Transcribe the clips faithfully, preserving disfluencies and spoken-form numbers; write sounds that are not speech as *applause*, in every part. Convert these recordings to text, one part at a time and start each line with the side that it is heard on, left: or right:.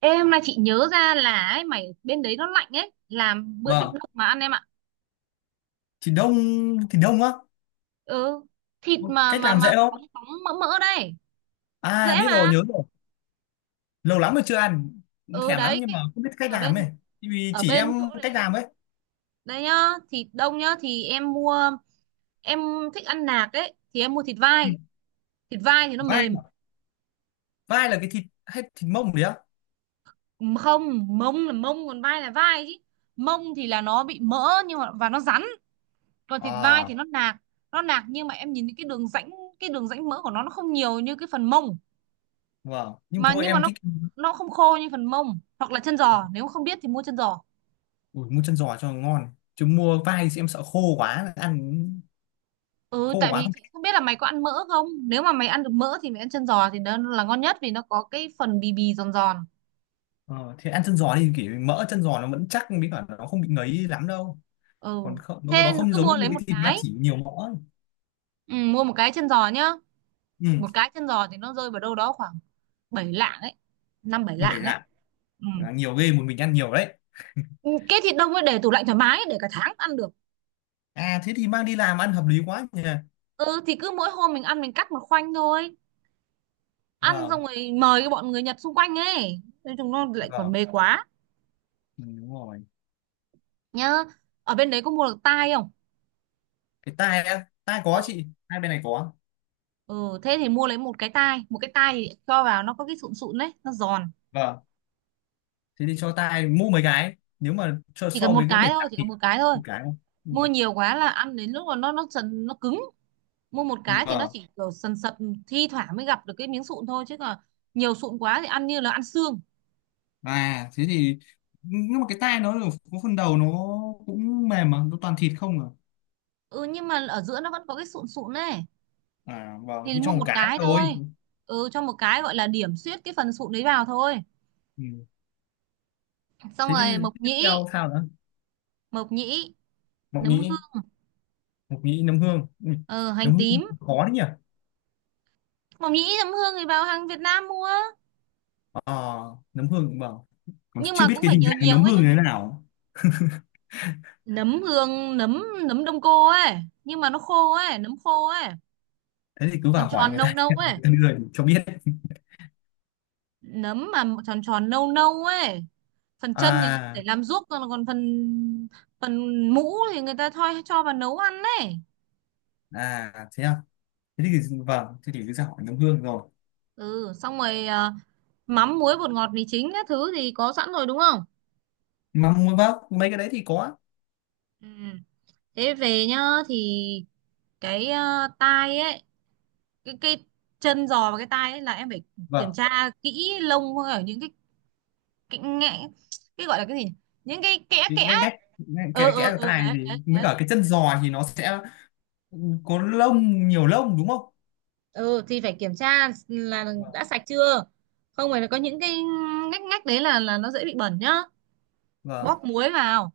right: Ê, hôm nay chị nhớ ra là ấy, mày bên đấy nó lạnh ấy, làm bữa thịt
left: Vâng,
right: luộc mà ăn em ạ.
left: thì đông thì đông á.
right: Ừ, thịt mà
left: Cách
right: mà
left: làm
right: mà
left: dễ không?
right: bóng bóng mỡ mỡ đây,
left: À
right: dễ
left: biết rồi,
right: mà.
left: nhớ rồi. Lâu lắm rồi chưa ăn, cũng
right: Ừ
left: thèm lắm
right: đấy,
left: nhưng
right: cái,
left: mà không biết cách
right: ở
left: làm ấy.
right: bên
left: Thì vì
right: ở
left: chỉ em
right: bên chỗ đấy
left: cách
right: lạnh.
left: làm ấy.
right: Đây nhá, thịt đông nhá thì em mua, em thích ăn nạc ấy thì em mua thịt
left: Ừ.
right: vai. Thịt vai thì nó
left: Vai
right: mềm,
left: à? Vai là cái thịt hay thịt mông đấy á?
right: không, mông là mông còn vai là vai chứ. Mông thì là nó bị mỡ nhưng mà và nó rắn, còn thịt vai
left: À,
right: thì nó nạc, nó nạc nhưng mà em nhìn cái đường rãnh cái đường rãnh mỡ của nó nó không nhiều như cái phần mông,
left: vâng. Nhưng mà
right: mà
left: thôi
right: nhưng mà
left: em
right: nó
left: thích.
right: nó không khô như phần mông hoặc là chân giò. Nếu không biết thì mua chân giò.
left: Ui, mua chân giò cho ngon. Chứ mua vai thì em sợ khô quá, ăn
right: Ừ,
left: khô
right: tại
left: quá
right: vì
left: không.
right: chị không biết là mày có ăn mỡ không. Nếu mà mày ăn được mỡ thì mày ăn chân giò thì nó là ngon nhất vì nó có cái phần bì bì giòn giòn.
left: Ờ, thì ăn chân giò đi kiểu mỡ chân giò nó vẫn chắc với cả nó không bị ngấy lắm đâu.
right: Ừ,
left: Còn không, nó,
right: thế
left: nó không
right: cứ
left: giống
right: mua
left: như
right: lấy
left: cái
right: một
left: thịt ba
right: cái.
left: chỉ nhiều mỡ ấy.
right: Ừ, mua một cái chân giò nhá.
left: Ừ,
right: Một cái chân giò thì nó rơi vào đâu đó khoảng bảy lạng ấy, năm bảy
left: bởi
right: lạng ấy.
left: là.
right: Ừ.
left: Bởi nhiều ghê một mình ăn nhiều đấy.
right: Ừ, cái thịt đông ấy để tủ lạnh thoải mái, để cả tháng ăn được.
left: À thế thì mang đi làm ăn hợp lý quá nhỉ.
right: Ừ thì cứ mỗi hôm mình ăn mình cắt một khoanh thôi. Ăn xong
left: Vâng,
right: rồi mời cái bọn người Nhật xung quanh ấy, nói chúng nó lại còn
left: vâng,
right: mê quá.
left: ừ, đúng rồi.
right: Nhá, ở bên đấy có mua được tai không?
left: Cái tai á, tai có
right: Ừ.
left: chị, hai bên này có.
right: Ừ thế thì mua lấy một cái tai, một cái tai thì cho vào nó có cái sụn sụn đấy nó giòn.
left: Vâng, thế thì cho tai mua mấy cái nếu mà cho
right: Chỉ cần
left: so
right: một
left: với cái bể
right: cái thôi
left: tạm
right: chỉ
left: thì
right: cần một cái thôi.
left: một cái không? Ừ.
right: Mua nhiều quá là ăn đến lúc mà nó nó sần nó cứng. Mua một cái thì nó
left: Vâng.
right: chỉ kiểu sần sật, thi thoảng mới gặp được cái miếng sụn thôi, chứ còn nhiều sụn quá thì ăn như là ăn xương.
left: À thế thì nhưng mà cái tai nó là có phần đầu nó cũng mềm mà, nó toàn thịt không à.
right: Ừ, nhưng mà ở giữa nó vẫn có cái sụn sụn này.
left: À vâng,
right: Thì
left: thì
right: mua
left: cho một
right: một
left: cái
right: cái
left: thôi.
right: thôi. Ừ, cho một cái gọi là điểm xuyết cái phần sụn đấy vào thôi.
left: Ừ.
right: Xong
left: Thế thì
right: rồi mộc
left: tiếp
right: nhĩ.
left: theo sao nữa?
right: Mộc nhĩ,
left: Mộc
right: nấm
left: nhĩ,
right: hương.
left: mộc nhĩ nấm hương. Ừ.
right: ờ,
left: Nấm
right: Hành
left: hương
right: tím.
left: khó đấy nhỉ?
right: Mộc nhĩ nấm hương thì vào hàng Việt Nam mua.
left: Ờ, nấm hương vâng còn
right: Nhưng
left: chưa
right: mà
left: biết
right: cũng
left: cái
right: phải
left: hình
right: nhiều
left: dạng
right: nhiều
left: nấm
right: ấy
left: hương
right: nhá.
left: như thế nào.
right: Nấm hương, nấm nấm đông cô ấy, nhưng mà nó khô ấy, nấm khô ấy.
left: Thế thì cứ
right: Tròn
left: vào hỏi
right: tròn
left: người
right: nâu
left: ta *laughs*
right: nâu
left: người
right: ấy,
left: ta đưa thì cho biết.
right: nấm mà tròn tròn nâu nâu ấy. Phần chân thì người ta
left: À,
right: để làm ruốc, còn còn phần phần mũ thì người ta thôi cho vào nấu ăn ấy.
left: à thế à, thế thì vâng, thế thì cứ ra hỏi nấm hương rồi.
right: Ừ xong rồi. À, mắm muối bột ngọt mì chính các thứ thì có sẵn rồi đúng không?
left: mà m- vâng mấy cái đấy thì có.
right: Ừ. Thế về nhá thì cái, ờ, tai ấy, cái cái chân giò và cái tai ấy là em phải kiểm
left: Vâng
right: tra kỹ lông ở những cái cái ngẽ, cái gọi là cái gì nhỉ? Những cái kẽ
left: thì
right: kẽ
left: ngay
right: ấy.
left: ngách, ngay-
right: Ờ
left: kẽ kẽ
right: ờ
left: ở
right: ờ
left: tai
right: đấy
left: thì
right: đấy
left: mới
right: đấy.
left: cả cái chân giò thì nó sẽ có lông, nhiều lông đúng không?
right: ờ thì phải kiểm tra là
left: Vâng.
right: đã sạch chưa. Không phải là có những cái ngách ngách đấy là là nó dễ bị bẩn nhá.
left: Vâng,
right: Bóp muối vào,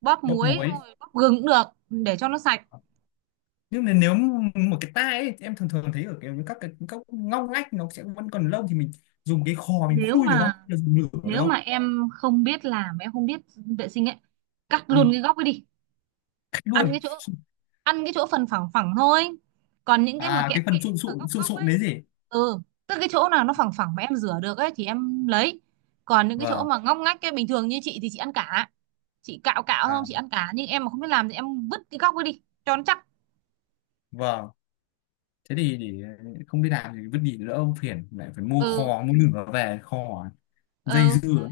right: bóp
left: bốc
right: muối
left: muối.
right: rồi bóp gừng cũng được, để cho nó sạch.
left: Nhưng mà nếu một cái tai ấy, em thường thường thấy ở cái các cái các ngóc ngách nó sẽ vẫn còn lông thì mình dùng cái khò mình
right: nếu
left: khui được không?
right: mà
left: Dùng lửa được
right: Nếu mà
left: không?
right: em không biết làm, em không biết vệ sinh ấy, cắt
left: Ừ,
right: luôn cái góc ấy đi.
left: cách
right: ăn
left: luôn.
right: cái chỗ Ăn cái chỗ phần phẳng phẳng thôi, còn những cái mà
left: À
right: kẽ
left: cái
right: kẽ
left: phần sụn
right: ở
left: sụn
right: góc
left: sụn
right: góc
left: sụn
right: ấy.
left: đấy gì.
right: Ừ, tức cái chỗ nào nó phẳng phẳng mà em rửa được ấy thì em lấy, còn những cái chỗ
left: Vâng.
right: mà ngóc ngách cái bình thường như chị thì chị ăn cả. Chị cạo cạo không
left: À
right: chị ăn cả, nhưng em mà không biết làm thì em vứt cái góc ấy đi cho nó chắc.
left: vâng, thế thì để. Không biết làm thì vứt đi đỡ ông phiền lại phải mua
right: Ừ.
left: kho mua nửa về kho dây
right: Ừ
left: dưa ấy.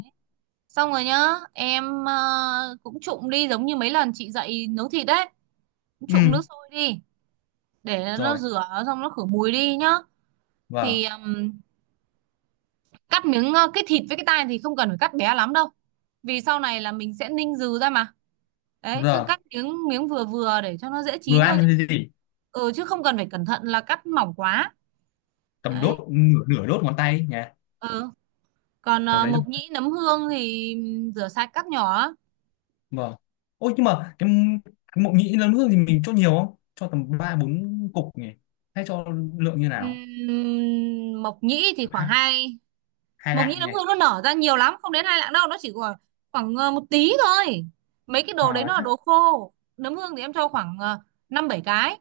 right: xong rồi nhá. Em ờ, cũng trụng đi giống như mấy lần chị dạy nấu thịt đấy, cũng trụng nước
left: Ừ
right: sôi đi, để nó
left: rồi.
right: rửa xong nó khử mùi đi nhá. Thì
left: Vâng
right: ừm, cắt miếng, ờ, cái thịt với cái tai thì không cần phải cắt bé lắm đâu vì sau này là mình sẽ ninh dừ ra mà. Đấy cứ
left: giờ
right: cắt miếng miếng vừa vừa để cho nó dễ
left: vừa
right: chín thôi, chứ
left: ăn thì gì.
right: ừ chứ không cần phải cẩn thận là cắt mỏng quá.
left: Cầm
right: Đấy.
left: đốt nửa nửa đốt ngón tay ấy nhá.
right: Ừ. Còn
left: Tầm
right: ờ,
left: đấy thôi.
right: mộc nhĩ nấm hương thì rửa sạch cắt nhỏ.
left: Vâng ôi nhưng mà cái, cái mộc nhĩ lớn nước thì mình cho nhiều không, cho tầm ba bốn cục nhỉ, hay cho lượng như nào?
right: Ừm, mộc nhĩ thì khoảng
left: Hai,
right: hai.
left: hai
right: Mộc nhĩ
left: lạng
right: nấm
left: nhỉ.
right: hương nó nở ra nhiều lắm, không đến hai lạng đâu, nó chỉ khoảng khoảng ờ, một tí thôi. Mấy cái đồ đấy
left: À.
right: nó là đồ khô, nấm hương thì em cho khoảng ờ, năm bảy cái.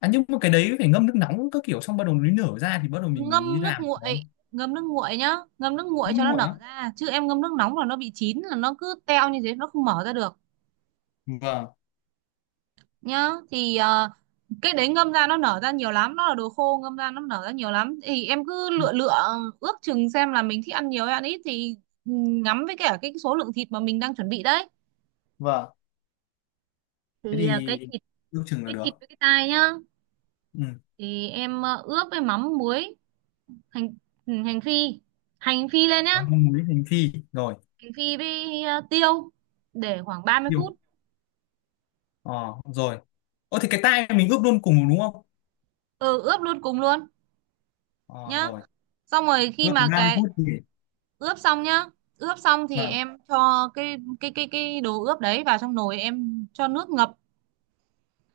left: À, nhưng mà cái đấy phải ngâm nước nóng các kiểu xong bắt đầu nó nở ra thì bắt đầu mình mới
right: Ngâm nước
left: làm nó.
right: nguội, ngâm nước nguội nhá, ngâm nước nguội
left: Nó
right: cho nó
left: nguội
right: nở
left: á?
right: ra. Chứ em ngâm nước nóng là nó bị chín, là nó cứ teo như thế, nó không mở ra được.
left: Vâng.
right: Nhá thì ờ, cái đấy ngâm ra nó nở ra nhiều lắm, nó là đồ khô, ngâm ra nó nở ra nhiều lắm, thì em cứ lựa lựa, ước chừng xem là mình thích ăn nhiều hay ăn ít thì ừ, ngắm với cả cái số lượng thịt mà mình đang chuẩn bị đấy.
left: Vâng thế
right: Thì ờ, cái
left: thì
right: thịt
left: ước chừng là
right: cái thịt
left: được.
right: với cái tai nhá.
left: Ừ.
right: Thì em ờ, ướp với mắm muối, hành, ừ, hành phi, hành phi lên nhá,
left: Còn mong muối hành phi rồi.
right: hành phi với ờ, tiêu, để khoảng ba mươi
left: Tiêu.
right: phút
left: Ờ rồi. Ô thì cái tai mình ướp luôn cùng đúng không?
right: Ừ ướp luôn cùng luôn.
left: Ờ
right: Nhá
left: rồi.
right: xong rồi khi
left: Ướp
right: mà
left: khoảng ba mươi
right: cái,
left: phút thì.
right: ướp xong nhá, ướp xong thì
left: Vâng.
right: em cho cái cái cái cái đồ ướp đấy vào trong nồi, em cho nước ngập,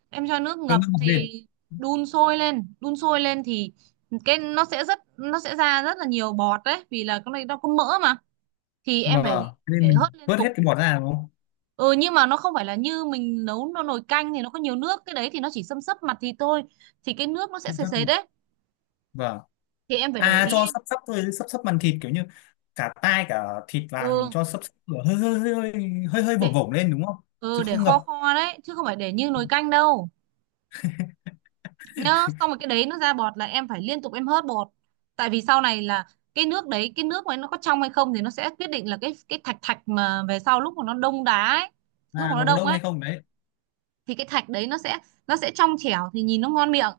right: em cho nước
left: Cho
right: ngập
left: nước bọt lên.
right: thì đun sôi lên. Đun sôi lên thì cái nó sẽ rất nó sẽ ra rất là nhiều bọt đấy, vì là cái này nó có mỡ mà, thì em phải,
left: Vâng thế nên
right: phải
left: mình
right: hớt liên
left: vớt hết
right: tục.
left: cái bọt ra đúng không?
right: Ừ nhưng mà nó không phải là như mình nấu nó nồi canh thì nó có nhiều nước. Cái đấy thì nó chỉ xâm xấp mặt thì thôi, thì cái nước nó sẽ
left: Sắp
right: sệt
left: sắp.
right: sệt đấy,
left: Vâng.
right: thì em phải để
left: À
right: ý
left: cho
right: em.
left: sắp sắp thôi, sắp sắp màn thịt kiểu như cả tai cả thịt vào thì mình
right: Ừ
left: cho sắp sắp lửa hơi hơi hơi hơi hơi vổng
right: để,
left: vổng lên đúng không?
right: ừ
left: Chứ
right: để
left: không
right: kho
left: ngập.
right: kho đấy, chứ không phải để như nồi canh đâu. Nhá xong rồi cái đấy nó ra bọt là em phải liên tục em hớt bột, tại vì sau này là cái nước đấy, cái nước mà nó có trong hay không thì nó sẽ quyết định là cái cái thạch thạch mà về sau lúc mà nó đông đá ấy, lúc
left: À,
right: mà nó
left: nó có
right: đông
left: đông
right: ấy,
left: hay không đấy.
right: thì cái thạch đấy nó sẽ nó sẽ trong trẻo thì nhìn nó ngon miệng.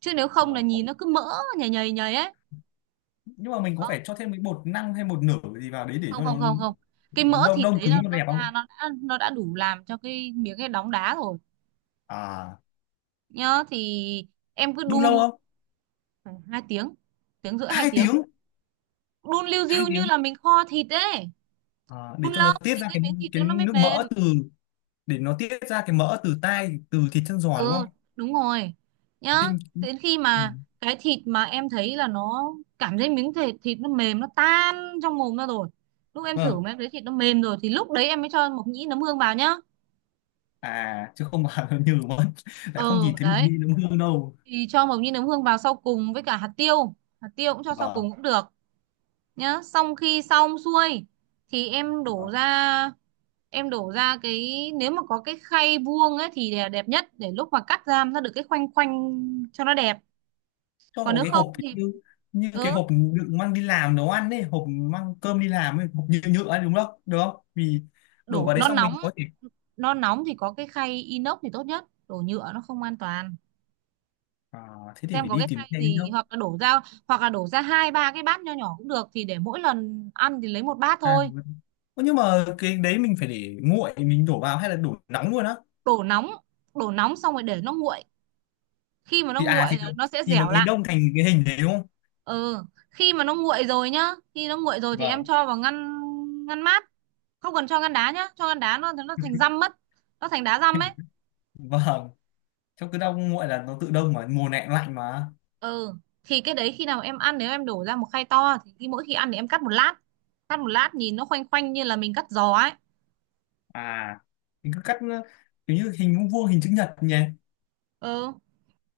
right: Chứ nếu không là
left: Vâng.
right: nhìn
left: Ố,
right: nó cứ mỡ nhầy nhầy nhầy ấy.
left: nhưng mà mình có
right: Không,
left: phải cho thêm cái bột năng hay bột nở gì vào đấy để
right: không,
left: cho
right: không,
left: nó
right: không, không, cái mỡ
left: nó đông
right: thịt
left: đông
right: đấy
left: cứng
right: nó
left: cho
right: nó
left: đẹp
right: ra,
left: không?
right: nó đã nó đã đủ làm cho cái miếng cái đóng đá rồi.
left: À
right: Nhá thì em cứ
left: đun lâu
right: đun
left: không?
right: khoảng hai tiếng, tiếng rưỡi hai
left: Hai
right: tiếng
left: tiếng.
right: đun liu
left: Hai
right: riu như
left: tiếng.
right: là mình kho thịt ấy.
left: À, để
right: Đun
left: cho nó
right: lâu
left: tiết
right: thì
left: ra
right: cái
left: cái
right: miếng thịt
left: cái
right: nó nó mới
left: nước
right: mềm.
left: mỡ từ, để nó tiết ra cái mỡ từ tai từ thịt chân giò đúng
right: Ừ,
left: không?
right: đúng rồi. Nhá,
left: Ninh.
right: đến khi
left: Ừ.
right: mà cái thịt mà em thấy là nó, cảm thấy miếng thịt thịt nó mềm, nó tan trong mồm ra rồi, lúc em thử
left: Vâng.
right: mà em thấy thịt nó mềm rồi thì lúc đấy em mới cho mộc nhĩ nấm hương vào nhá.
left: À chứ không mà *laughs* nó nhừ mất, lại
right: Ờ
left: không nhìn thấy mùi
right: đấy.
left: vị nó hương đâu.
right: Thì cho mộc nhĩ nấm hương vào sau cùng với cả hạt tiêu, hạt tiêu cũng cho sau
left: Vâng.
right: cùng cũng được. Nhá xong khi xong xuôi thì em đổ
left: Vâng.
right: ra. Em đổ ra cái, nếu mà có cái khay vuông ấy thì là đẹp nhất, để lúc mà cắt ra nó được cái khoanh khoanh cho nó đẹp.
left: Cho
right: Còn
left: vào
right: nếu
left: cái
right: không
left: hộp
right: thì
left: như, như cái
right: ừ,
left: hộp đựng mang đi làm nấu ăn ấy, hộp mang cơm đi làm ấy, hộp nhựa nhựa ấy, đúng không được không vì đổ
right: đổ
left: vào đấy
right: nó
left: xong
right: nóng,
left: mình có thể.
right: nó nóng thì có cái khay inox thì tốt nhất, đổ nhựa nó không an toàn.
left: À, thế thì
right: Xem
left: phải
right: có
left: đi
right: cái
left: tìm
right: khay
left: cái
right: gì,
left: nữa.
right: hoặc là đổ ra hoặc là đổ ra hai ba cái bát nho nhỏ cũng được, thì để mỗi lần ăn thì lấy một bát
left: À,
right: thôi.
left: mình- Ơ, nhưng mà cái đấy mình phải để nguội mình đổ vào hay là đổ nóng luôn á?
right: Đổ nóng, đổ nóng xong rồi để nó nguội, khi mà nó
left: thì à
right: nguội
left: thì nó-
right: là nó sẽ
left: thì nó
right: dẻo
left: mới
right: lại.
left: đông thành cái hình đấy đúng không?
right: Ừ khi mà nó nguội rồi nhá, khi nó nguội rồi thì em
left: Vâng.
right: cho vào ngăn, ngăn mát. Không cần cho ngăn đá nhá, cho ngăn đá nó nó thành dăm mất, nó thành đá dăm ấy.
left: *laughs* Vâng trong cứ đông nguội là nó tự đông mà mùa này cũng lạnh mà.
right: Ừ thì cái đấy khi nào em ăn, nếu em đổ ra một khay to thì khi mỗi khi ăn thì em cắt một lát, cắt một lát nhìn nó khoanh khoanh như là mình cắt giò ấy.
left: À mình cứ cắt, ờ, kiểu như hình vuông vuông hình chữ nhật nhỉ.
right: Ừ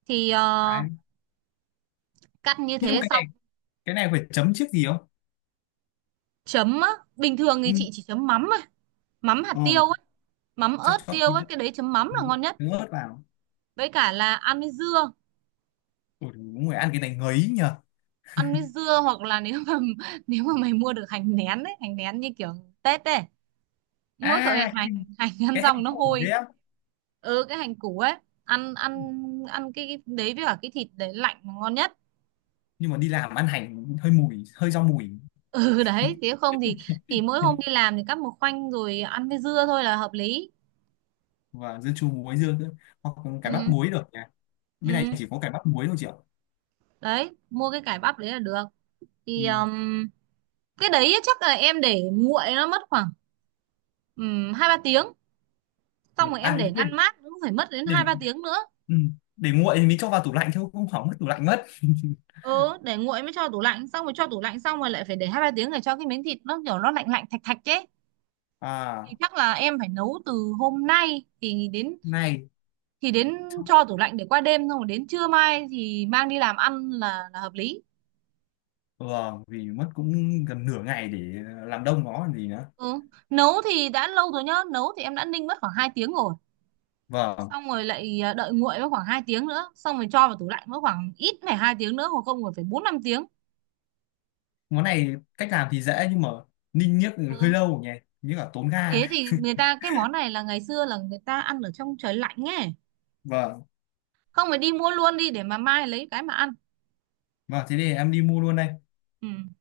right: thì ờ,
left: Đấy.
right: cắt như
left: Nhưng mà
right: thế
left: cái này,
right: xong.
left: cái này phải chấm trước gì không?
right: Chấm á? Bình thường thì
left: Ừ.
right: chị chỉ chấm mắm thôi, mắm hạt
left: Ờ,
right: tiêu ấy, mắm
left: chắc
right: ớt
left: chót
right: tiêu
left: tí
right: ấy,
left: tự
right: cái đấy chấm mắm là
left: dứa,
right: ngon nhất.
left: dứa ớt vào.
right: Với cả là ăn với dưa,
left: Ủa, người ăn cái này ngấy nhờ.
right: ăn với dưa, hoặc là nếu mà *laughs* nếu mà mày mua được hành nén ấy, hành nén như kiểu Tết ấy. Mỗi tội
left: À
right: hành, hành ăn
left: cái hành
right: xong nó
left: củ
right: hôi.
left: đấy á.
right: Ừ cái hành củ ấy. Ăn ăn Ăn cái, cái đấy với cả cái thịt đấy lạnh là ngon nhất. *laughs*
left: Nhưng mà đi làm ăn hành hơi mùi hơi rau mùi.
right: Ừ đấy nếu không thì thì mỗi hôm đi làm thì cắt một khoanh rồi ăn với dưa thôi là hợp lý.
left: Và dưa chua muối dưa nữa. Hoặc cải bắp
right: Ừ.
left: muối được nhỉ. Bên này
right: Ừ
left: chỉ có cải bắp muối thôi chị ạ.
right: đấy, mua cái cải bắp đấy là được.
left: Ừ.
right: Thì um, cái đấy chắc là em để nguội nó mất khoảng um, hai ba tiếng, xong
left: Được.
right: rồi em
left: À
right: để
left: quên,
right: ngăn mát cũng phải mất đến
left: để.
right: hai ba tiếng nữa.
left: Ừ. Để nguội thì mình cho vào tủ lạnh thôi không hỏng mất tủ lạnh mất *laughs*
right: Ừ để nguội mới cho tủ lạnh, xong rồi cho tủ lạnh xong rồi lại phải để hai ba tiếng để cho cái miếng thịt nó kiểu nó lạnh lạnh thạch thạch chứ. Thì
left: à
right: chắc là em phải nấu từ hôm nay thì đến,
left: này.
right: thì đến, cho tủ lạnh để qua đêm xong rồi đến trưa mai thì mang đi làm ăn là là hợp lý.
left: Vâng vì mất cũng gần nửa ngày để làm đông nó còn gì nữa.
right: Ừ. Nấu thì đã lâu rồi nhá, nấu thì em đã ninh mất khoảng hai tiếng rồi,
left: Vâng
right: xong rồi lại à, đợi nguội mất khoảng hai tiếng nữa, xong rồi cho vào tủ lạnh mất khoảng ít phải hai tiếng nữa, hoặc không rồi phải bốn năm tiếng.
left: món này cách làm thì dễ nhưng mà ninh niếc hơi
right: Ừ.
left: lâu nhỉ, như là tốn ga.
right: Thế thì người ta cái món này là ngày xưa là người ta ăn ở trong trời lạnh nghe,
left: Vâng,
right: không phải đi mua luôn đi để mà mai lấy cái mà ăn.
left: vâng thế thì em đi mua luôn đây.
right: Ừ